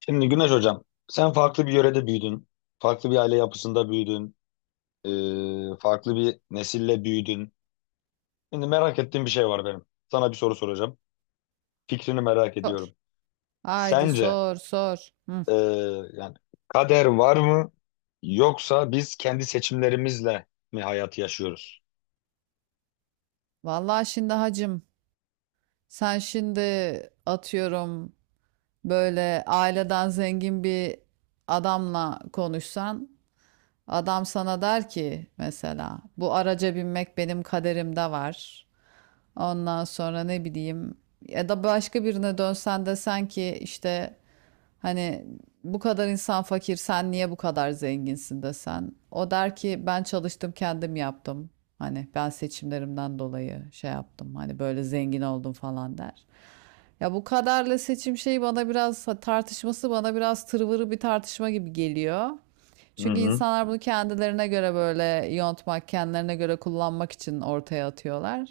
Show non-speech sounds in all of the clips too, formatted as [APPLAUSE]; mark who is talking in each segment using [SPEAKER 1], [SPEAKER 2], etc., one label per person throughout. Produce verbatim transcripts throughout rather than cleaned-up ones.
[SPEAKER 1] Şimdi Güneş Hocam, sen farklı bir yörede büyüdün, farklı bir aile yapısında büyüdün, e, farklı bir nesille büyüdün. Şimdi merak ettiğim bir şey var benim. Sana bir soru soracağım. Fikrini merak
[SPEAKER 2] Sor.
[SPEAKER 1] ediyorum.
[SPEAKER 2] Haydi
[SPEAKER 1] Sence
[SPEAKER 2] sor sor. Hı.
[SPEAKER 1] e, yani kader var mı yoksa biz kendi seçimlerimizle mi hayatı yaşıyoruz?
[SPEAKER 2] Vallahi şimdi hacım sen şimdi atıyorum böyle aileden zengin bir adamla konuşsan adam sana der ki mesela bu araca binmek benim kaderimde var. Ondan sonra ne bileyim ya da başka birine dönsen desen ki işte hani bu kadar insan fakir sen niye bu kadar zenginsin desen. O der ki ben çalıştım kendim yaptım. Hani ben seçimlerimden dolayı şey yaptım. Hani böyle zengin oldum falan der. Ya bu kadarla seçim şeyi bana biraz tartışması bana biraz tırvırı bir tartışma gibi geliyor.
[SPEAKER 1] Hı
[SPEAKER 2] Çünkü
[SPEAKER 1] hı.
[SPEAKER 2] insanlar bunu kendilerine göre böyle yontmak, kendilerine göre kullanmak için ortaya atıyorlar.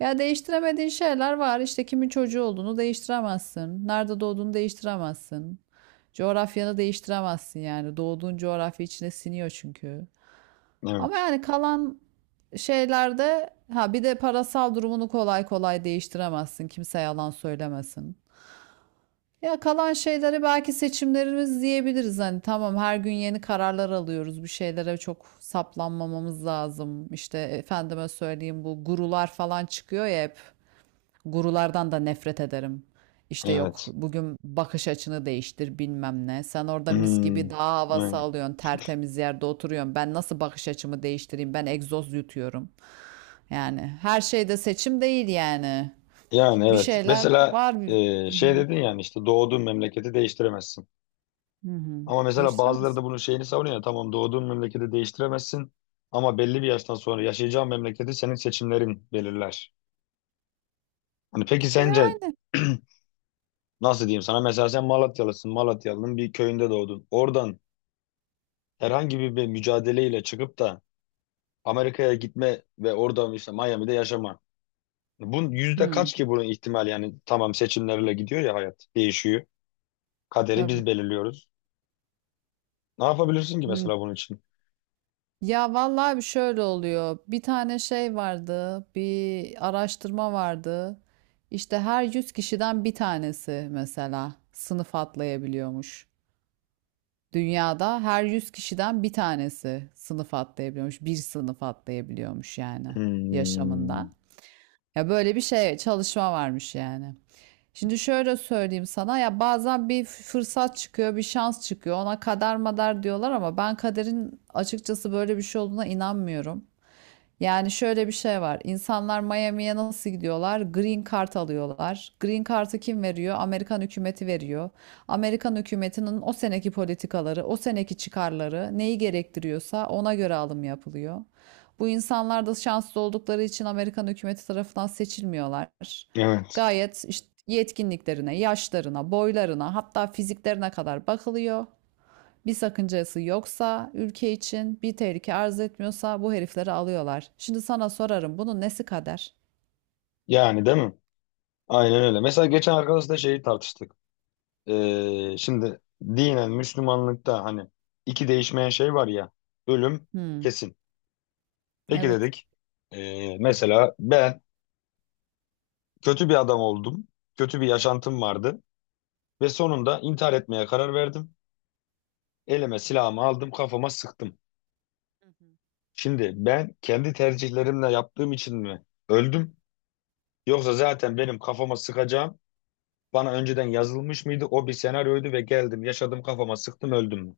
[SPEAKER 2] Ya değiştiremediğin şeyler var. İşte kimin çocuğu olduğunu değiştiremezsin. Nerede doğduğunu değiştiremezsin. Coğrafyanı değiştiremezsin yani. Doğduğun coğrafya içine siniyor çünkü. Ama
[SPEAKER 1] Evet,
[SPEAKER 2] yani kalan şeylerde ha bir de parasal durumunu kolay kolay değiştiremezsin. Kimse yalan söylemesin. Ya kalan şeyleri belki seçimlerimiz diyebiliriz. Hani tamam her gün yeni kararlar alıyoruz. Bir şeylere çok saplanmamamız lazım. İşte efendime söyleyeyim bu gurular falan çıkıyor ya hep. Gurulardan da nefret ederim. İşte yok
[SPEAKER 1] evet.
[SPEAKER 2] bugün bakış açını değiştir bilmem ne. Sen orada mis
[SPEAKER 1] Hmm,
[SPEAKER 2] gibi dağ havası
[SPEAKER 1] evet.
[SPEAKER 2] alıyorsun, tertemiz yerde oturuyorsun. Ben nasıl bakış açımı değiştireyim? Ben egzoz yutuyorum. Yani her şeyde seçim değil yani.
[SPEAKER 1] Yani
[SPEAKER 2] Bir
[SPEAKER 1] evet.
[SPEAKER 2] şeyler
[SPEAKER 1] Mesela
[SPEAKER 2] var. bir-
[SPEAKER 1] e,
[SPEAKER 2] Hı
[SPEAKER 1] şey
[SPEAKER 2] hı.
[SPEAKER 1] dedin yani işte doğduğun memleketi değiştiremezsin.
[SPEAKER 2] Hı hı.
[SPEAKER 1] Ama mesela bazıları
[SPEAKER 2] Değiştiremez.
[SPEAKER 1] da bunun şeyini savunuyor. Tamam doğduğun memleketi değiştiremezsin ama belli bir yaştan sonra yaşayacağın memleketi senin seçimlerin belirler. Hani peki sence
[SPEAKER 2] Yani.
[SPEAKER 1] [CLEARS THROAT] nasıl diyeyim sana mesela sen Malatyalısın. Malatyalı'nın bir köyünde doğdun. Oradan herhangi bir, bir mücadeleyle çıkıp da Amerika'ya gitme ve orada işte Miami'de yaşama. Bunun yüzde
[SPEAKER 2] Hı,
[SPEAKER 1] kaç ki bunun ihtimal yani tamam seçimlerle gidiyor ya hayat değişiyor. Kaderi
[SPEAKER 2] tabii.
[SPEAKER 1] biz belirliyoruz. Ne yapabilirsin ki
[SPEAKER 2] Hı.
[SPEAKER 1] mesela bunun için?
[SPEAKER 2] Ya vallahi bir şöyle oluyor. Bir tane şey vardı, bir araştırma vardı. İşte her yüz kişiden bir tanesi mesela sınıf atlayabiliyormuş. Dünyada her yüz kişiden bir tanesi sınıf atlayabiliyormuş. Bir sınıf atlayabiliyormuş yani
[SPEAKER 1] Hmm,
[SPEAKER 2] yaşamında. Ya böyle bir şey çalışma varmış yani. Şimdi şöyle söyleyeyim sana ya bazen bir fırsat çıkıyor, bir şans çıkıyor. Ona kader madar diyorlar ama ben kaderin açıkçası böyle bir şey olduğuna inanmıyorum. Yani şöyle bir şey var. İnsanlar Miami'ye nasıl gidiyorlar? Green Card alıyorlar. Green Card'ı kim veriyor? Amerikan hükümeti veriyor. Amerikan hükümetinin o seneki politikaları, o seneki çıkarları neyi gerektiriyorsa ona göre alım yapılıyor. Bu insanlar da şanslı oldukları için Amerikan hükümeti tarafından seçilmiyorlar.
[SPEAKER 1] evet.
[SPEAKER 2] Gayet işte yetkinliklerine, yaşlarına, boylarına, hatta fiziklerine kadar bakılıyor. Bir sakıncası yoksa, ülke için bir tehlike arz etmiyorsa bu herifleri alıyorlar. Şimdi sana sorarım bunun nesi kader?
[SPEAKER 1] Yani değil mi? Aynen öyle. Mesela geçen arkadaşla şeyi tartıştık. Ee, şimdi dinen Müslümanlıkta hani iki değişmeyen şey var ya. Ölüm
[SPEAKER 2] Hmm,
[SPEAKER 1] kesin. Peki
[SPEAKER 2] evet.
[SPEAKER 1] dedik. Ee, mesela ben kötü bir adam oldum. Kötü bir yaşantım vardı. Ve sonunda intihar etmeye karar verdim. Elime silahımı aldım kafama sıktım. Şimdi ben kendi tercihlerimle yaptığım için mi öldüm? Yoksa zaten benim kafama sıkacağım. Bana önceden yazılmış mıydı? O bir senaryoydu ve geldim yaşadım kafama sıktım öldüm mü?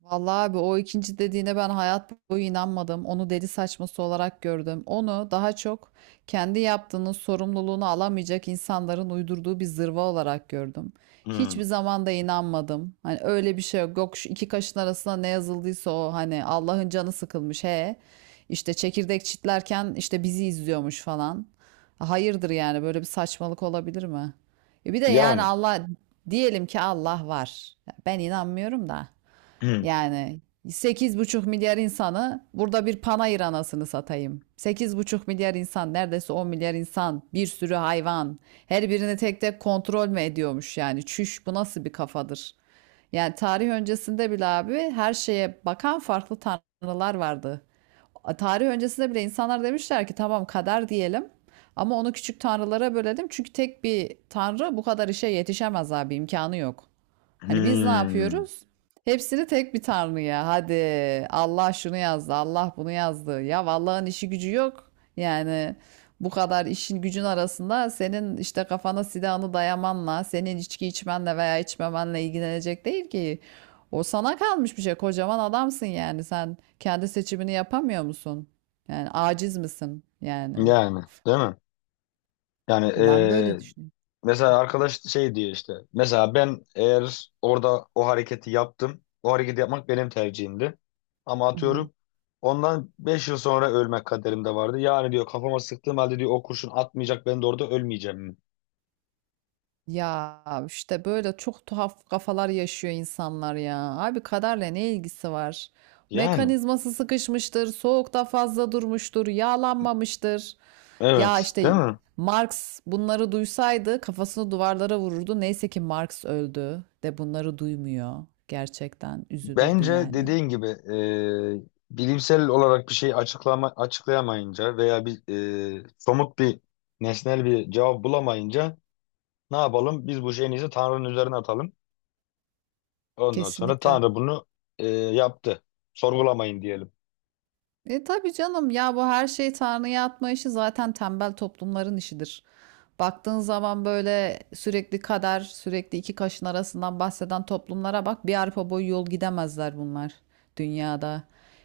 [SPEAKER 2] Vallahi abi o ikinci dediğine ben hayat boyu inanmadım. Onu deli saçması olarak gördüm. Onu daha çok kendi yaptığının sorumluluğunu alamayacak insanların uydurduğu bir zırva olarak gördüm.
[SPEAKER 1] Hmm.
[SPEAKER 2] Hiçbir zaman da inanmadım. Hani öyle bir şey yok. Yok şu iki kaşın arasında ne yazıldıysa o hani Allah'ın canı sıkılmış he. İşte çekirdek çitlerken işte bizi izliyormuş falan. Hayırdır yani böyle bir saçmalık olabilir mi? E bir de yani
[SPEAKER 1] Yani.
[SPEAKER 2] Allah diyelim ki Allah var. Ben inanmıyorum da.
[SPEAKER 1] Hmm.
[SPEAKER 2] Yani sekiz buçuk milyar insanı burada bir panayır anasını satayım. Sekiz buçuk milyar insan, neredeyse on milyar insan, bir sürü hayvan. Her birini tek tek kontrol mü ediyormuş yani? Çüş bu nasıl bir kafadır? Yani tarih öncesinde bile abi her şeye bakan farklı tanrılar vardı tarih öncesinde bile insanlar demişler ki tamam kader diyelim ama onu küçük tanrılara bölelim. Çünkü tek bir tanrı bu kadar işe yetişemez abi imkanı yok. Hani biz ne
[SPEAKER 1] Hmm.
[SPEAKER 2] yapıyoruz? Hepsini tek bir tanrıya. Hadi Allah şunu yazdı, Allah bunu yazdı. Ya Allah'ın işi gücü yok. Yani bu kadar işin gücün arasında senin işte kafana silahını dayamanla, senin içki içmenle veya içmemenle ilgilenecek değil ki. O sana kalmış bir şey. Kocaman adamsın yani. Sen kendi seçimini yapamıyor musun? Yani aciz misin yani?
[SPEAKER 1] Yani değil mi? Yani
[SPEAKER 2] Ben böyle
[SPEAKER 1] eee,
[SPEAKER 2] düşünüyorum.
[SPEAKER 1] mesela arkadaş şey diyor işte. Mesela ben eğer orada o hareketi yaptım. O hareketi yapmak benim tercihimdi. Ama
[SPEAKER 2] Hı hı.
[SPEAKER 1] atıyorum ondan beş yıl sonra ölmek kaderimde vardı. Yani diyor kafama sıktığım halde diyor o kurşun atmayacak ben de orada ölmeyeceğim mi?
[SPEAKER 2] Ya işte böyle çok tuhaf kafalar yaşıyor insanlar ya. Abi kaderle ne ilgisi var?
[SPEAKER 1] Yani.
[SPEAKER 2] Mekanizması sıkışmıştır, soğukta fazla durmuştur, yağlanmamıştır. Ya
[SPEAKER 1] Evet. Değil
[SPEAKER 2] işte
[SPEAKER 1] mi?
[SPEAKER 2] Marx bunları duysaydı kafasını duvarlara vururdu. Neyse ki Marx öldü de bunları duymuyor. Gerçekten üzülürdü
[SPEAKER 1] Bence
[SPEAKER 2] yani.
[SPEAKER 1] dediğin gibi e, bilimsel olarak bir şey açıklama, açıklayamayınca veya bir e, somut bir nesnel bir cevap bulamayınca ne yapalım? Biz bu şeyin izi Tanrı'nın üzerine atalım. Ondan sonra
[SPEAKER 2] Kesinlikle.
[SPEAKER 1] Tanrı bunu e, yaptı. Sorgulamayın diyelim.
[SPEAKER 2] E tabii canım ya bu her şeyi Tanrı'ya atma işi zaten tembel toplumların işidir. Baktığın zaman böyle sürekli kader, sürekli iki kaşın arasından bahseden toplumlara bak bir arpa boyu yol gidemezler bunlar dünyada.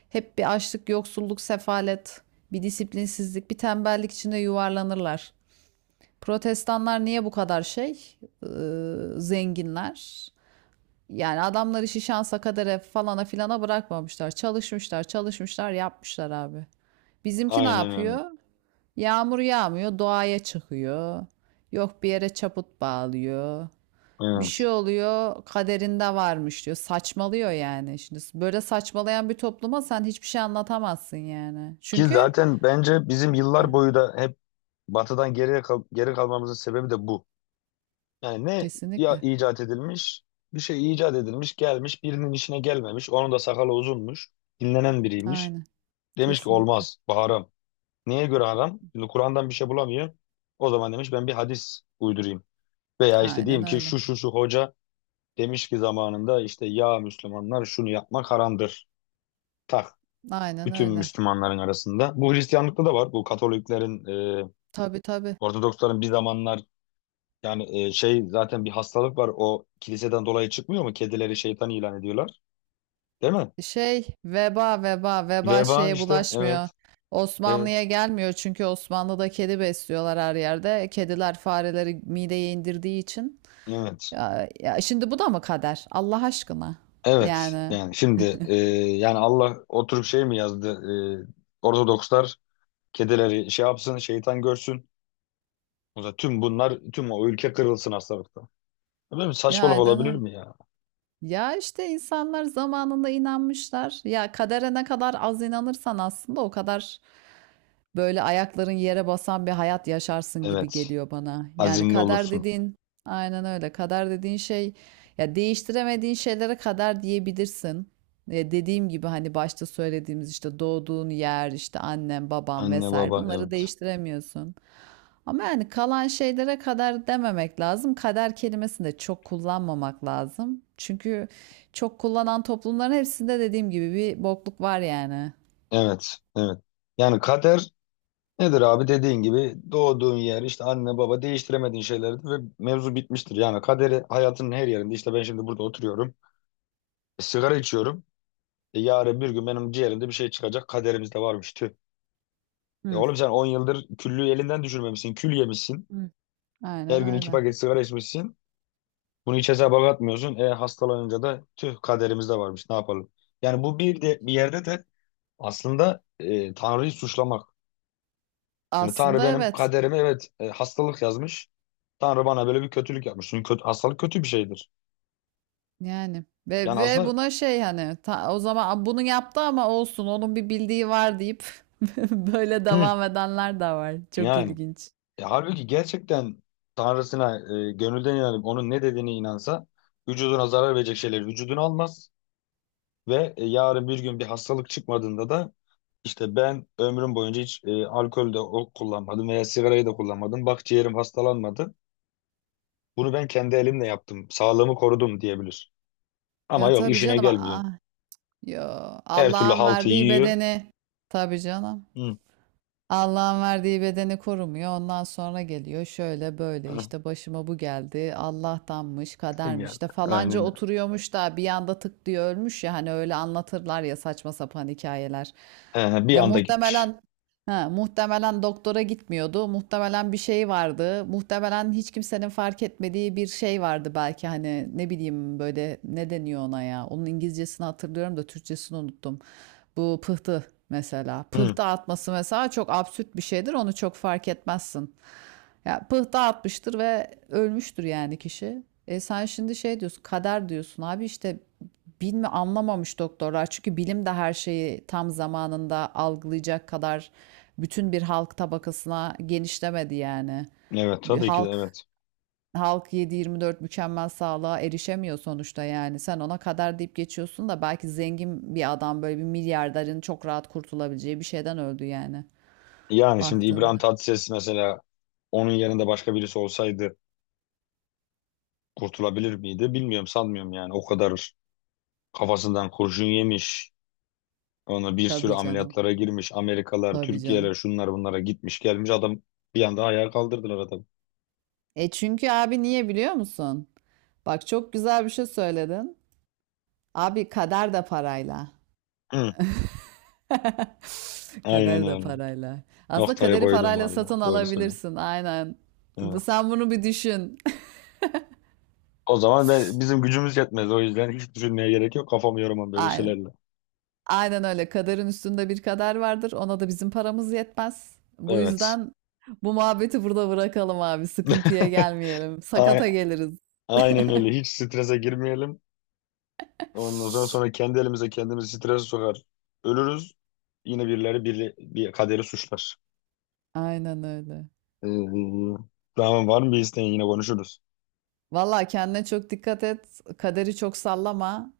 [SPEAKER 2] Hep bir açlık, yoksulluk, sefalet, bir disiplinsizlik, bir tembellik içinde yuvarlanırlar. Protestanlar niye bu kadar şey? Ee, zenginler. Yani adamlar işi şansa kadere falana filana bırakmamışlar. Çalışmışlar, çalışmışlar, yapmışlar abi. Bizimki ne
[SPEAKER 1] Aynen öyle.
[SPEAKER 2] yapıyor? Yağmur yağmıyor, doğaya çıkıyor. Yok bir yere çaput bağlıyor. Bir şey
[SPEAKER 1] Evet.
[SPEAKER 2] oluyor, kaderinde varmış diyor. Saçmalıyor yani. Şimdi böyle saçmalayan bir topluma sen hiçbir şey anlatamazsın yani.
[SPEAKER 1] Ki
[SPEAKER 2] Çünkü
[SPEAKER 1] zaten bence bizim
[SPEAKER 2] Heh,
[SPEAKER 1] yıllar boyu da hep batıdan geriye kal- geri kalmamızın sebebi de bu. Yani ne ya
[SPEAKER 2] kesinlikle.
[SPEAKER 1] icat edilmiş, bir şey icat edilmiş, gelmiş, birinin işine gelmemiş. Onun da sakalı uzunmuş, dinlenen biriymiş.
[SPEAKER 2] Aynen.
[SPEAKER 1] Demiş ki
[SPEAKER 2] Kesinlikle.
[SPEAKER 1] olmaz, bu haram. Neye göre haram? Şimdi Kur'an'dan bir şey bulamıyor. O zaman demiş ben bir hadis uydurayım. Veya işte
[SPEAKER 2] Aynen
[SPEAKER 1] diyeyim ki
[SPEAKER 2] öyle.
[SPEAKER 1] şu şu şu hoca demiş ki zamanında işte ya Müslümanlar şunu yapmak haramdır. Tak.
[SPEAKER 2] Aynen
[SPEAKER 1] Bütün
[SPEAKER 2] öyle.
[SPEAKER 1] Müslümanların arasında. Bu Hristiyanlıkta da var. Bu Katoliklerin, e,
[SPEAKER 2] Tabii tabii.
[SPEAKER 1] Ortodoksların bir zamanlar. Yani e, şey zaten bir hastalık var o kiliseden dolayı çıkmıyor mu? Kedileri şeytan ilan ediyorlar. Değil mi?
[SPEAKER 2] Şey veba veba veba
[SPEAKER 1] Veba
[SPEAKER 2] şeye
[SPEAKER 1] işte
[SPEAKER 2] bulaşmıyor.
[SPEAKER 1] evet evet
[SPEAKER 2] Osmanlı'ya gelmiyor çünkü Osmanlı'da kedi besliyorlar her yerde. Kediler fareleri mideye indirdiği için.
[SPEAKER 1] evet
[SPEAKER 2] Ya, ya şimdi bu da mı kader? Allah aşkına.
[SPEAKER 1] evet
[SPEAKER 2] Yani
[SPEAKER 1] yani şimdi e, yani Allah oturup şey mi yazdı e, Ortodokslar kedileri şey yapsın şeytan görsün. O zaman tüm bunlar tüm o ülke kırılsın hastalıkta. Böyle bir saçmalık
[SPEAKER 2] yani
[SPEAKER 1] olabilir
[SPEAKER 2] yani.
[SPEAKER 1] mi ya?
[SPEAKER 2] Ya işte insanlar zamanında inanmışlar. Ya kadere ne kadar az inanırsan aslında o kadar böyle ayakların yere basan bir hayat yaşarsın gibi
[SPEAKER 1] Evet
[SPEAKER 2] geliyor bana. Yani
[SPEAKER 1] azimli
[SPEAKER 2] kader
[SPEAKER 1] olursun
[SPEAKER 2] dediğin aynen öyle. Kader dediğin şey ya değiştiremediğin şeylere kader diyebilirsin. E, dediğim gibi hani başta söylediğimiz işte doğduğun yer, işte annen, baban
[SPEAKER 1] anne
[SPEAKER 2] vesaire
[SPEAKER 1] baba
[SPEAKER 2] bunları
[SPEAKER 1] evet
[SPEAKER 2] değiştiremiyorsun. Ama yani kalan şeylere kader dememek lazım. Kader kelimesini de çok kullanmamak lazım. Çünkü çok kullanan toplumların hepsinde dediğim gibi bir bokluk var yani.
[SPEAKER 1] evet evet yani kader nedir abi dediğin gibi doğduğun yer işte anne baba değiştiremediğin şeylerdir ve mevzu bitmiştir. Yani kaderi hayatının her yerinde işte ben şimdi burada oturuyorum e, sigara içiyorum. E, yarın bir gün benim ciğerimde bir şey çıkacak kaderimizde varmış tüh. E
[SPEAKER 2] Hı.
[SPEAKER 1] oğlum sen on yıldır küllüğü elinden düşürmemişsin kül yemişsin.
[SPEAKER 2] Hı. Aynen
[SPEAKER 1] Her gün iki
[SPEAKER 2] öyle.
[SPEAKER 1] paket sigara içmişsin. Bunu hiç hesaba katmıyorsun. E hastalanınca da tüh kaderimizde varmış ne yapalım. Yani bu bir de bir yerde de aslında e, Tanrı'yı suçlamak. Yani Tanrı
[SPEAKER 2] Aslında
[SPEAKER 1] benim
[SPEAKER 2] evet.
[SPEAKER 1] kaderime evet e, hastalık yazmış. Tanrı bana böyle bir kötülük yapmış. Çünkü kötü, hastalık kötü bir şeydir.
[SPEAKER 2] Yani ve
[SPEAKER 1] Yani
[SPEAKER 2] ve
[SPEAKER 1] aslında
[SPEAKER 2] buna şey hani ta- o zaman bunu yaptı ama olsun onun bir bildiği var deyip [LAUGHS] böyle
[SPEAKER 1] hı,
[SPEAKER 2] devam edenler de var. Çok
[SPEAKER 1] yani.
[SPEAKER 2] ilginç.
[SPEAKER 1] E, halbuki gerçekten Tanrısına e, gönülden inanıp onun ne dediğine inansa vücuduna zarar verecek şeyleri vücuduna almaz ve e, yarın bir gün bir hastalık çıkmadığında da işte ben ömrüm boyunca hiç e, alkol de o- kullanmadım veya sigarayı da kullanmadım. Bak ciğerim hastalanmadı. Bunu ben kendi elimle yaptım. Sağlığımı korudum diyebilir. Ama
[SPEAKER 2] Ya
[SPEAKER 1] yok
[SPEAKER 2] tabii
[SPEAKER 1] işine
[SPEAKER 2] canım.
[SPEAKER 1] gelmiyor.
[SPEAKER 2] Ah, yo.
[SPEAKER 1] Her türlü
[SPEAKER 2] Allah'ın
[SPEAKER 1] haltı
[SPEAKER 2] verdiği
[SPEAKER 1] yiyor.
[SPEAKER 2] bedeni. Tabii canım.
[SPEAKER 1] Hı.
[SPEAKER 2] Allah'ın verdiği bedeni korumuyor. Ondan sonra geliyor şöyle böyle işte
[SPEAKER 1] [LAUGHS]
[SPEAKER 2] başıma bu geldi. Allah'tanmış,
[SPEAKER 1] Geldi.
[SPEAKER 2] kadermiş de
[SPEAKER 1] Aynen
[SPEAKER 2] falanca
[SPEAKER 1] öyle.
[SPEAKER 2] oturuyormuş da bir anda tık diye ölmüş ya hani öyle anlatırlar ya saçma sapan hikayeler.
[SPEAKER 1] Ee, bir
[SPEAKER 2] Ya
[SPEAKER 1] anda gitmiş.
[SPEAKER 2] muhtemelen ha, muhtemelen doktora gitmiyordu. Muhtemelen bir şey vardı. Muhtemelen hiç kimsenin fark etmediği bir şey vardı belki hani ne bileyim böyle ne deniyor ona ya. Onun İngilizcesini hatırlıyorum da Türkçesini unuttum. Bu pıhtı mesela.
[SPEAKER 1] Hı.
[SPEAKER 2] Pıhtı atması mesela çok absürt bir şeydir. Onu çok fark etmezsin. Ya pıhtı atmıştır ve ölmüştür yani kişi. E sen şimdi şey diyorsun, kader diyorsun. Abi işte bilme anlamamış doktorlar. Çünkü bilim de her şeyi tam zamanında algılayacak kadar bütün bir halk tabakasına genişlemedi yani.
[SPEAKER 1] Evet
[SPEAKER 2] Bir
[SPEAKER 1] tabii ki de
[SPEAKER 2] halk
[SPEAKER 1] evet.
[SPEAKER 2] halk yedi yirmi dört mükemmel sağlığa erişemiyor sonuçta yani. Sen ona kadar deyip geçiyorsun da belki zengin bir adam böyle bir milyarderin çok rahat kurtulabileceği bir şeyden öldü yani
[SPEAKER 1] Yani şimdi
[SPEAKER 2] baktığında.
[SPEAKER 1] İbrahim Tatlıses mesela onun yerinde başka birisi olsaydı kurtulabilir miydi? Bilmiyorum sanmıyorum yani. O kadar kafasından kurşun yemiş. Ona bir sürü
[SPEAKER 2] Tabii canım.
[SPEAKER 1] ameliyatlara girmiş. Amerikalar,
[SPEAKER 2] Tabii
[SPEAKER 1] Türkiye'ler
[SPEAKER 2] canım.
[SPEAKER 1] şunlar bunlara gitmiş gelmiş. Adam bir anda ayağa kaldırdılar adamı.
[SPEAKER 2] E çünkü abi niye biliyor musun? Bak çok güzel bir şey söyledin. Abi kader de parayla.
[SPEAKER 1] Hı.
[SPEAKER 2] [LAUGHS]
[SPEAKER 1] Aynen
[SPEAKER 2] Kader de
[SPEAKER 1] öyle.
[SPEAKER 2] parayla. Aslında
[SPEAKER 1] Noktayı
[SPEAKER 2] kaderi
[SPEAKER 1] koydum
[SPEAKER 2] parayla
[SPEAKER 1] valla.
[SPEAKER 2] satın
[SPEAKER 1] Doğru söylüyorsun.
[SPEAKER 2] alabilirsin. Aynen. Bu
[SPEAKER 1] Evet.
[SPEAKER 2] sen bunu bir düşün.
[SPEAKER 1] O zaman ben, bizim gücümüz yetmez. O yüzden hiç düşünmeye gerek yok. Kafamı yoramam
[SPEAKER 2] [LAUGHS]
[SPEAKER 1] böyle
[SPEAKER 2] Aynen.
[SPEAKER 1] şeylerle.
[SPEAKER 2] Aynen öyle. Kaderin üstünde bir kader vardır. Ona da bizim paramız yetmez. Bu
[SPEAKER 1] Evet.
[SPEAKER 2] yüzden bu muhabbeti burada bırakalım abi. Sıkıntıya
[SPEAKER 1] [LAUGHS]
[SPEAKER 2] gelmeyelim.
[SPEAKER 1] Ay-
[SPEAKER 2] Sakata geliriz.
[SPEAKER 1] Aynen öyle. Hiç strese girmeyelim. Ondan sonra sonra kendi elimize kendimizi strese sokar. Ölürüz. Yine birileri biri, bir kaderi suçlar.
[SPEAKER 2] Aynen öyle.
[SPEAKER 1] Ee, tamam var mı bir isteğin yine konuşuruz.
[SPEAKER 2] Valla kendine çok dikkat et. Kaderi çok sallama.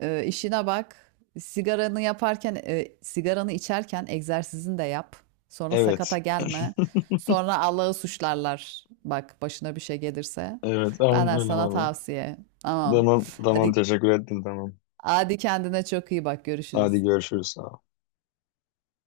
[SPEAKER 2] Ee, işine bak. Sigaranı yaparken, e, sigaranı içerken egzersizini de yap. Sonra sakata
[SPEAKER 1] Evet.
[SPEAKER 2] gelme. Sonra Allah'ı suçlarlar. Bak başına bir şey gelirse.
[SPEAKER 1] Evet. Tamam
[SPEAKER 2] Benden
[SPEAKER 1] öyle
[SPEAKER 2] sana
[SPEAKER 1] var mı?
[SPEAKER 2] tavsiye. Tamam.
[SPEAKER 1] Tamam. Tamam
[SPEAKER 2] Hadi
[SPEAKER 1] teşekkür ettim tamam.
[SPEAKER 2] Hadi kendine çok iyi bak.
[SPEAKER 1] Hadi
[SPEAKER 2] Görüşürüz.
[SPEAKER 1] görüşürüz. Sağ ol.